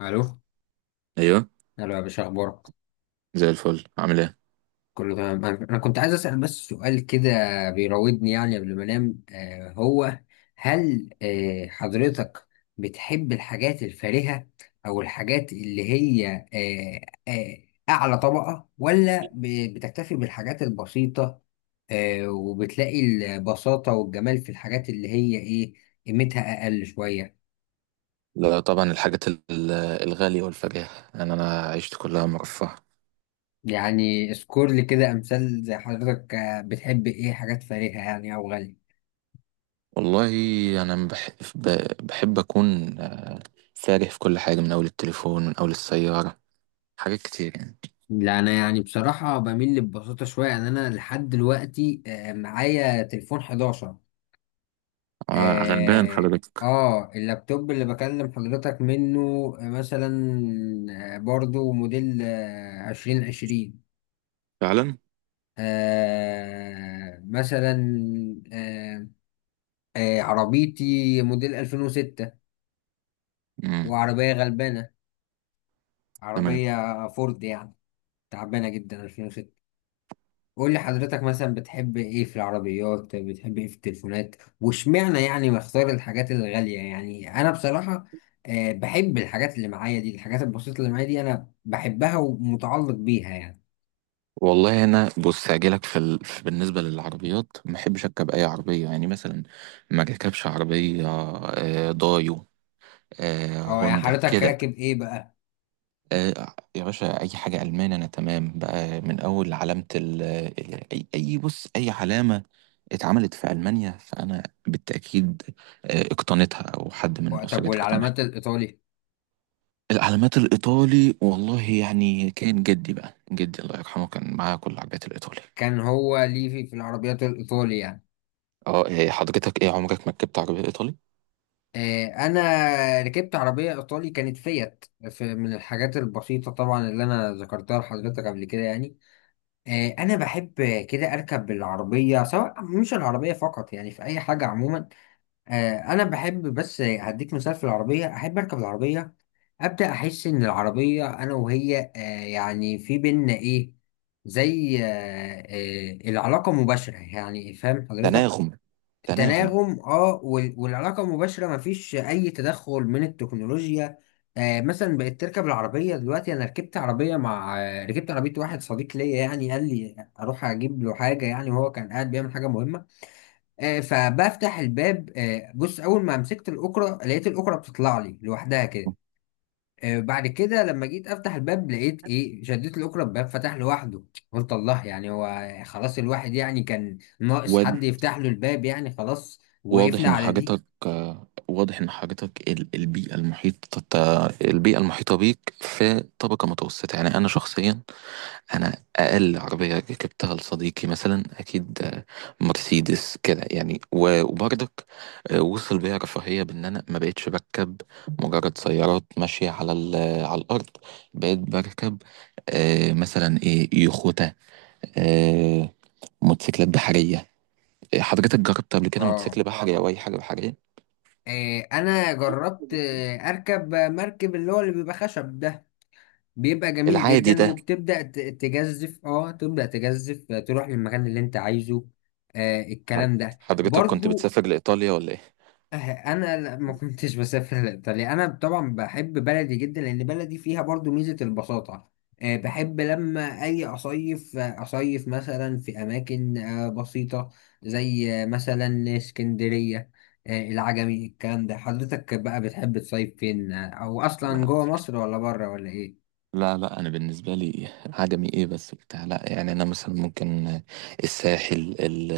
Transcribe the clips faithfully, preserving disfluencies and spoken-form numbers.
الو. ايوه. الو يا باشا، اخبارك؟ زي الفل، عامل ايه؟ كله تمام. انا أنا كنت عايز اسال بس سؤال كده بيراودني يعني قبل ما انام. آه هو هل آه حضرتك بتحب الحاجات الفارهه او الحاجات اللي هي آه آه اعلى طبقه، ولا ب- بتكتفي بالحاجات البسيطه، آه وبتلاقي البساطه والجمال في الحاجات اللي هي ايه، قيمتها اقل شويه؟ لا طبعا الحاجات ال- الغالية والفجاهة، يعني انا عشت كلها مرفهة. يعني اذكر لي كده امثال، زي حضرتك آه، بتحب ايه حاجات فارهه يعني او غاليه؟ والله انا بحب, بحب اكون فارح في كل حاجة، من اول التليفون من اول السيارة، حاجات كتير يعني. لا انا يعني بصراحه بميل لببساطه شويه. يعني انا لحد دلوقتي آه، معايا تليفون إحداشر. آه غلبان اه. حضرتك آه، اللابتوب اللي بكلم حضرتك منه آه، مثلا آه، برضو موديل آه، عشرين عشرين. فعلا. آه مثلا آه، آه، عربيتي موديل ألفين وستة، امم. وعربية غلبانة، تمام. عربية فورد يعني، تعبانة جدا، ألفين وستة. قول لي حضرتك مثلا بتحب ايه في العربيات، بتحب ايه في التليفونات، واشمعنى يعني بختار الحاجات الغالية؟ يعني انا بصراحة آه، بحب الحاجات اللي معايا دي، الحاجات البسيطة اللي معايا دي انا بحبها ومتعلق بيها يعني. والله انا بص هجيلك في, ال... في بالنسبة للعربيات، ما بحبش اركب اي عربية يعني. مثلا ما اركبش عربية آه، دايو، آه، اه يعني هوندا حضرتك كده. راكب ايه بقى؟ آه، يا باشا اي حاجه المان انا تمام بقى. من اول علامه ال ال- اي أي- بص اي علامه اتعملت في المانيا، فانا بالتاكيد آه، اقتنيتها او حد و- من طب اسرتي اقتنعها. والعلامات الايطالي؟ العلامات الايطالي والله يعني، كان جدي بقى، جدي الله يرحمه، كان معاه كل العربيات الايطالي. كان هو ليه في, في العربيات الايطالي يعني؟ اه إيه، حضرتك ايه عمرك ما ركبت عربيه ايطالي؟ آه، انا ركبت عربية ايطالي، كانت فيت، في من الحاجات البسيطة طبعا اللي انا ذكرتها لحضرتك قبل كده يعني. آه، انا بحب كده اركب بالعربيه، سواء مش العربيه فقط يعني، في اي حاجه عموما. آه، انا بحب بس هديك مثال في العربيه، احب اركب العربيه ابدا، احس ان العربيه انا وهي آه، يعني في بينا ايه، زي آه، آه، العلاقه مباشره يعني، فاهم حضرتك؟ تناغم. تناغم. تناغم، اه. وال- والعلاقة مباشرة، مفيش أي تدخل من التكنولوجيا. آه مثلا بقيت تركب العربية دلوقتي. أنا ركبت عربية مع آه، ركبت عربية واحد صديق ليا يعني، قال لي أروح أجيب له حاجة يعني، وهو كان قاعد بيعمل حاجة مهمة. آه فبفتح الباب. آه بص، أول ما مسكت الأكرة، لقيت الأكرة بتطلع لي لوحدها كده. آه، بعد كده لما جيت افتح الباب، لقيت ايه، شديت الاكرة الباب فتح لوحده. قلت الله، يعني هو خلاص الواحد يعني كان ناقص حد يفتح له الباب يعني، خلاص واضح وقفنا ان على دي. حاجتك، آه، واضح ان حاجتك ال- البيئة المحيطة، البيئة المحيطة بيك في طبقة متوسطة. يعني انا شخصيا انا اقل عربية ركبتها لصديقي مثلا اكيد آه، مرسيدس كده يعني. و- وبرضك آه، وصل بيا رفاهية بان انا ما بقتش بركب مجرد سيارات ماشية على ال- على الارض. بقيت بركب آه، مثلا ايه، يخوتة، آه، موتوسيكلات بحرية. حضرتك جربت قبل كده اه. موتوسيكل بحري او اي حاجة بحرية؟ آه، انا جربت آه، اركب مركب اللي هو اللي بيبقى خشب ده، بيبقى جميل العادي جدا، ده. وبتبدأ ت- تجزف، اه تبدأ تجزف آه، تروح للمكان اللي انت عايزه. آه الكلام ده حضرتك كنت برضو. بتسافر لإيطاليا ولا إيه؟ أه، انا لا- ما كنتش بسافر لايطاليا. انا طبعا بحب بلدي جدا، لان بلدي فيها برضو ميزه البساطه. آه، بحب لما اجي اصيف آه، اصيف مثلا في اماكن آه، بسيطه، زي آه، مثلا اسكندريه آه، العجمي، الكلام ده. حضرتك بقى بتحب تصيف فين آه، او اصلا لا. جوه مصر ولا بره ولا ايه؟ لا. لا أنا بالنسبة لي، عجمي إيه بس بتاع؟ لا يعني. أنا مثلا ممكن الساحل ال-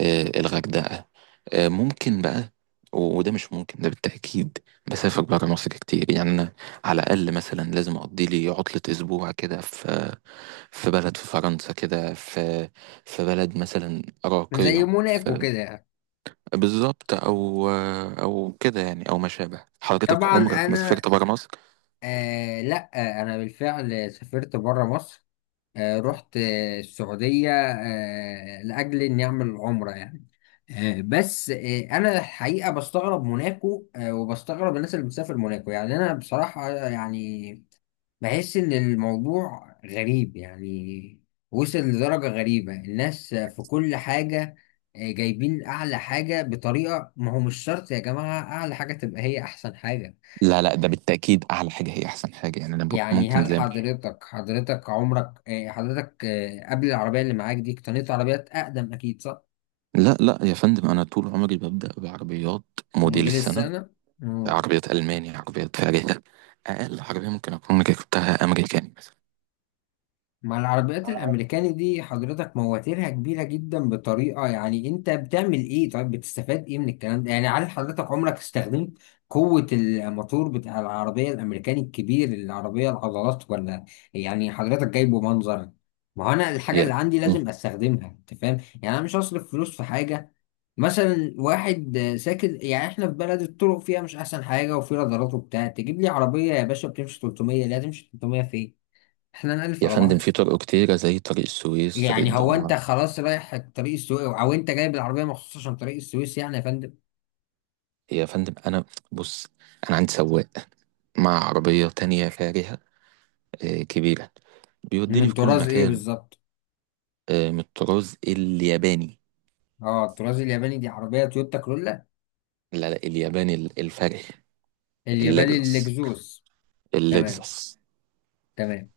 آه، الغردقة آه، ممكن بقى. و- وده مش ممكن، ده بالتأكيد بسافر برا مصر كتير يعني. أنا على الأقل مثلا لازم أقضي لي عطلة أسبوع كده في في بلد، في فرنسا كده، في في بلد مثلا زي راقية. موناكو كده يعني. بالظبط، او او كده يعني، او ما شابه. حضرتك طبعا عمرك ما انا، سافرت بره مصر؟ آه لا آه، انا بالفعل سافرت بره مصر. آه، رحت آه، السعودية آه، لأجل إني أعمل عمرة يعني. آه، بس آه، أنا الحقيقة بستغرب موناكو آه، وبستغرب الناس اللي بتسافر موناكو. يعني أنا بصراحة آه، يعني بحس إن الموضوع غريب يعني، وصل لدرجة غريبة. الناس في كل حاجة آه، جايبين أعلى حاجة بطريقة، ما هو مش شرط يا جماعة أعلى حاجة تبقى هي أحسن حاجة. لا لا، ده بالتاكيد اعلى حاجه هي احسن حاجه. يعني انا ب- يعني ممكن هل زي ما- حضرتك حضرتك عمرك آه، حضرتك آه، قبل العربية اللي معاك دي اقتنيت عربيات أقدم، أكيد صح؟ لا لا يا فندم، انا طول عمري ببدا بعربيات موديل موديل السنه. السنة؟ مم. عربيات الماني، عربيات فارهه. اقل عربيه ممكن اكون ركبتها امريكاني بس. ما العربيات الأمريكاني دي حضرتك مواتيرها كبيرة جدا بطريقة، يعني أنت بتعمل إيه؟ طيب بتستفاد إيه من الكلام ده؟ يعني هل حضرتك عمرك استخدمت قوة الموتور بتاع العربية الأمريكاني الكبير، العربية العضلات، ولا يعني حضرتك جايبه منظر؟ ما هو أنا الحاجة اللي يا عندي م. لازم أستخدمها، أنت فاهم؟ يعني أنا مش هصرف فلوس في حاجة. مثلا واحد ساكن، يعني احنا في بلد الطرق فيها مش احسن حاجه، وفي رادارات وبتاع، تجيب لي عربيه يا باشا بتمشي ثلاثمائة. لا، تمشي ثلاثمائة فين؟ احنا نألف يا على فندم، بعض. في طرق كتيره زي طريق السويس، طريق يعني هو انت الضبعه. خلاص رايح طريق السويس، او انت جايب العربيه مخصوص عشان طريق السويس يعني يا فندم؟ يا فندم انا بص، انا عندي سواق مع عربيه تانية فارهه، آه، كبيره، بيوديني من في كل طراز ايه مكان. بالظبط؟ آه، من الطراز الياباني. اه الطراز الياباني دي عربيه تويوتا كرولا؟ لا لا، الياباني ال- الفرخ. الياباني اللكزس. الاكزوس. تمام. اللكزس. تمام.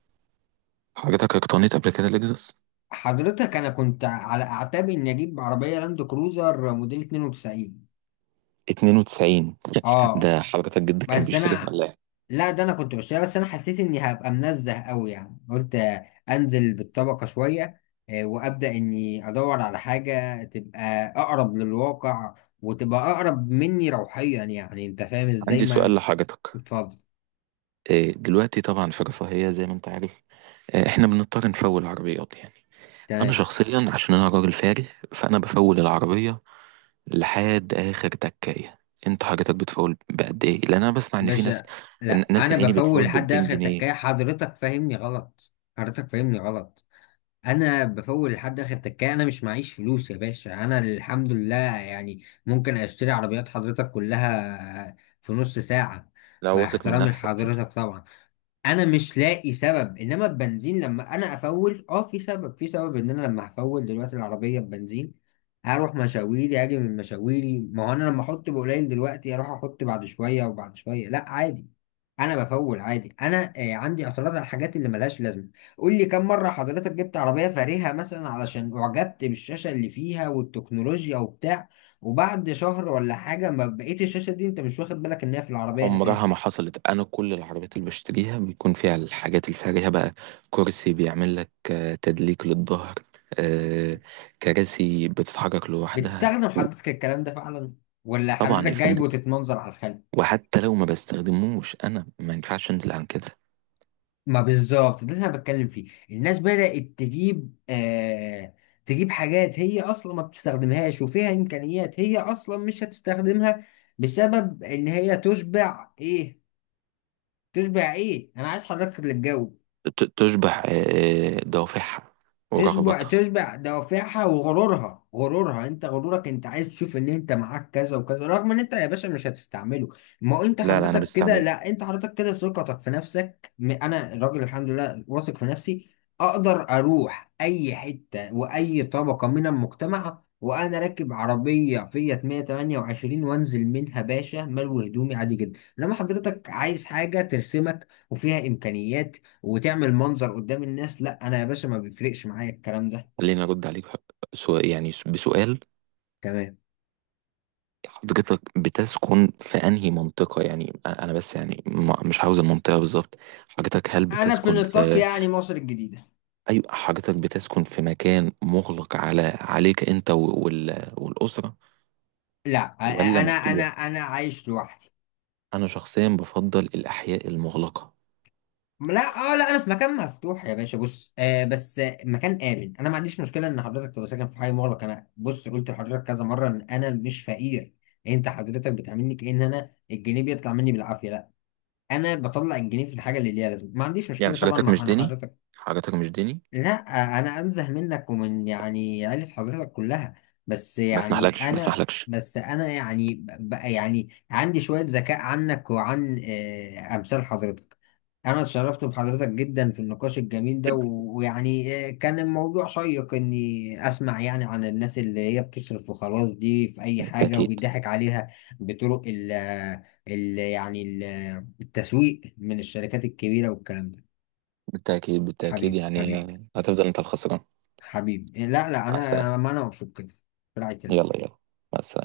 حضرتك اقتنيت قبل كده لكزس حضرتك انا كنت على اعتاب اني اجيب عربيه لاند كروزر موديل اتنين وتسعين. اتنين وتسعين؟ اه. ده حضرتك جدك كان بس بيشتريها انا، ولا ايه؟ لا ده انا كنت بشتريها، بس انا حسيت اني هبقى منزه قوي يعني. قلت انزل بالطبقه شويه آه، وابدا اني ادور على حاجه تبقى اقرب للواقع، وتبقى اقرب مني روحيا، يعني انت فاهم ازاي؟ عندي سؤال ما لحضرتك. اتفضل. آه، دلوقتي طبعا في رفاهية، زي ما انت عارف آه، احنا بنضطر نفول عربيات يعني. انا تمام. شخصيا عشان انا راجل فاري، فانا بفول العربية لحد اخر تكاية. انت حضرتك بتفول بقد ايه؟ لان انا بسمع ان في ناس، باشا، إن- لا ناس انا يا عيني بفول بتفول ب لحد 200 اخر جنيه تكايه. حضرتك فاهمني غلط، حضرتك فاهمني غلط. انا بفول لحد اخر تكايه. انا مش معيش فلوس يا باشا، انا الحمد لله يعني ممكن اشتري عربيات حضرتك كلها في نص ساعه. لا، مع واثق من احترامي نفسك. لحضرتك طبعا. انا مش لاقي سبب، انما البنزين لما انا افول، اه في سبب. في سبب ان انا لما هفول دلوقتي العربيه ببنزين هروح مشاويري اجي من مشاويري، ما هو انا لما احط بقليل دلوقتي اروح احط بعد شويه وبعد شويه، لا عادي. انا بفول عادي. انا آه، عندي اعتراض على الحاجات اللي ملهاش لازمه. قول لي كم مرة حضرتك جبت عربية فارهة مثلا علشان أعجبت بالشاشة اللي فيها والتكنولوجيا وبتاع، وبعد شهر ولا حاجة ما بقيت الشاشة دي، أنت مش واخد بالك إن هي في العربية عمرها أساسا؟ ما حصلت. انا كل العربيات اللي بشتريها بيكون فيها الحاجات الفارهة بقى. كرسي بيعمل لك آه، تدليك للظهر، آه، كراسي بتتحرك لوحدها. بتستخدم حضرتك الكلام ده فعلا، ولا طبعا حضرتك يا فندم، جايبه تتمنظر على الخلق؟ وحتى لو ما بستخدموش انا ما ينفعش انزل عن كده. ما بالظبط ده اللي أنا بتكلم فيه. الناس بدأت تجيب آه تجيب حاجات هي أصلا ما بتستخدمهاش، وفيها إمكانيات هي أصلا مش هتستخدمها، بسبب إن هي تشبع إيه، تشبع إيه؟ أنا عايز حضرتك اللي تجاوب. ت- تشبع آه، آه، دوافعها تشبع، ورغباتها. تشبع دوافعها وغرورها. غرورها، انت غرورك، انت عايز تشوف ان انت معاك كذا وكذا، رغم ان انت يا باشا مش هتستعمله. ما هو انت لا لا، انا حضرتك كده، بستعمله. لا انت حضرتك كده ثقتك في نفسك م- انا راجل الحمد لله واثق في نفسي. اقدر اروح اي حتة واي طبقة من المجتمع وانا راكب عربية فيات مية وتمنية وعشرين وانزل منها باشا ملوي هدومي عادي جدا، انما حضرتك عايز حاجة ترسمك وفيها امكانيات وتعمل منظر قدام الناس. لا انا يا باشا ما بيفرقش معايا الكلام ده. خليني ارد عليك سو- يعني بسؤال. تمام. حضرتك بتسكن في انهي منطقة؟ يعني انا بس يعني ما- مش عاوز المنطقة بالظبط. حضرتك هل انا في بتسكن نطاق في، يعني مصر الجديدة. ايوه، حضرتك بتسكن في مكان مغلق على عليك انت و- وال... والأسرة، لا، أ- أ- ولا انا، انا مفتوح؟ انا عايش لوحدي. انا شخصيا بفضل الاحياء المغلقة. لا اه لا، انا في مكان مفتوح يا باشا. بص آه بس آه، مكان امن. انا ما عنديش مشكله ان حضرتك تبقى ساكن في حي مغلق. انا بص قلت لحضرتك كذا مره ان انا مش فقير. انت حضرتك بتعاملني كأن انا الجنيه بيطلع مني بالعافيه. لا، انا بطلع الجنيه في الحاجه اللي ليها لازمه، ما عنديش يعني مشكله طبعا حضرتك مع مش انا ديني؟ حضرتك. حضرتك مش ديني، لا انا انزه منك ومن يعني عيلة حضرتك كلها. بس ما يعني اسمحلكش، ما انا اسمحلكش. بس انا يعني بقى يعني عندي شوية ذكاء عنك وعن آه، امثال حضرتك. انا اتشرفت بحضرتك جدا في النقاش الجميل ده، و- ويعني آه، كان الموضوع شيق اني اسمع يعني عن الناس اللي هي بتصرف وخلاص دي في اي حاجة بالتأكيد. وبيضحك عليها بطرق ال ال يعني ال- التسويق من الشركات الكبيرة والكلام ده. بالتأكيد. بالتأكيد حبيبي، يعني حبيبي، هتفضل انت الخسران. حبيبي، لا لا مع السلامة. انا، ما انا مبسوط كده. في رعاية يلا الله. يلا، مع السلامة.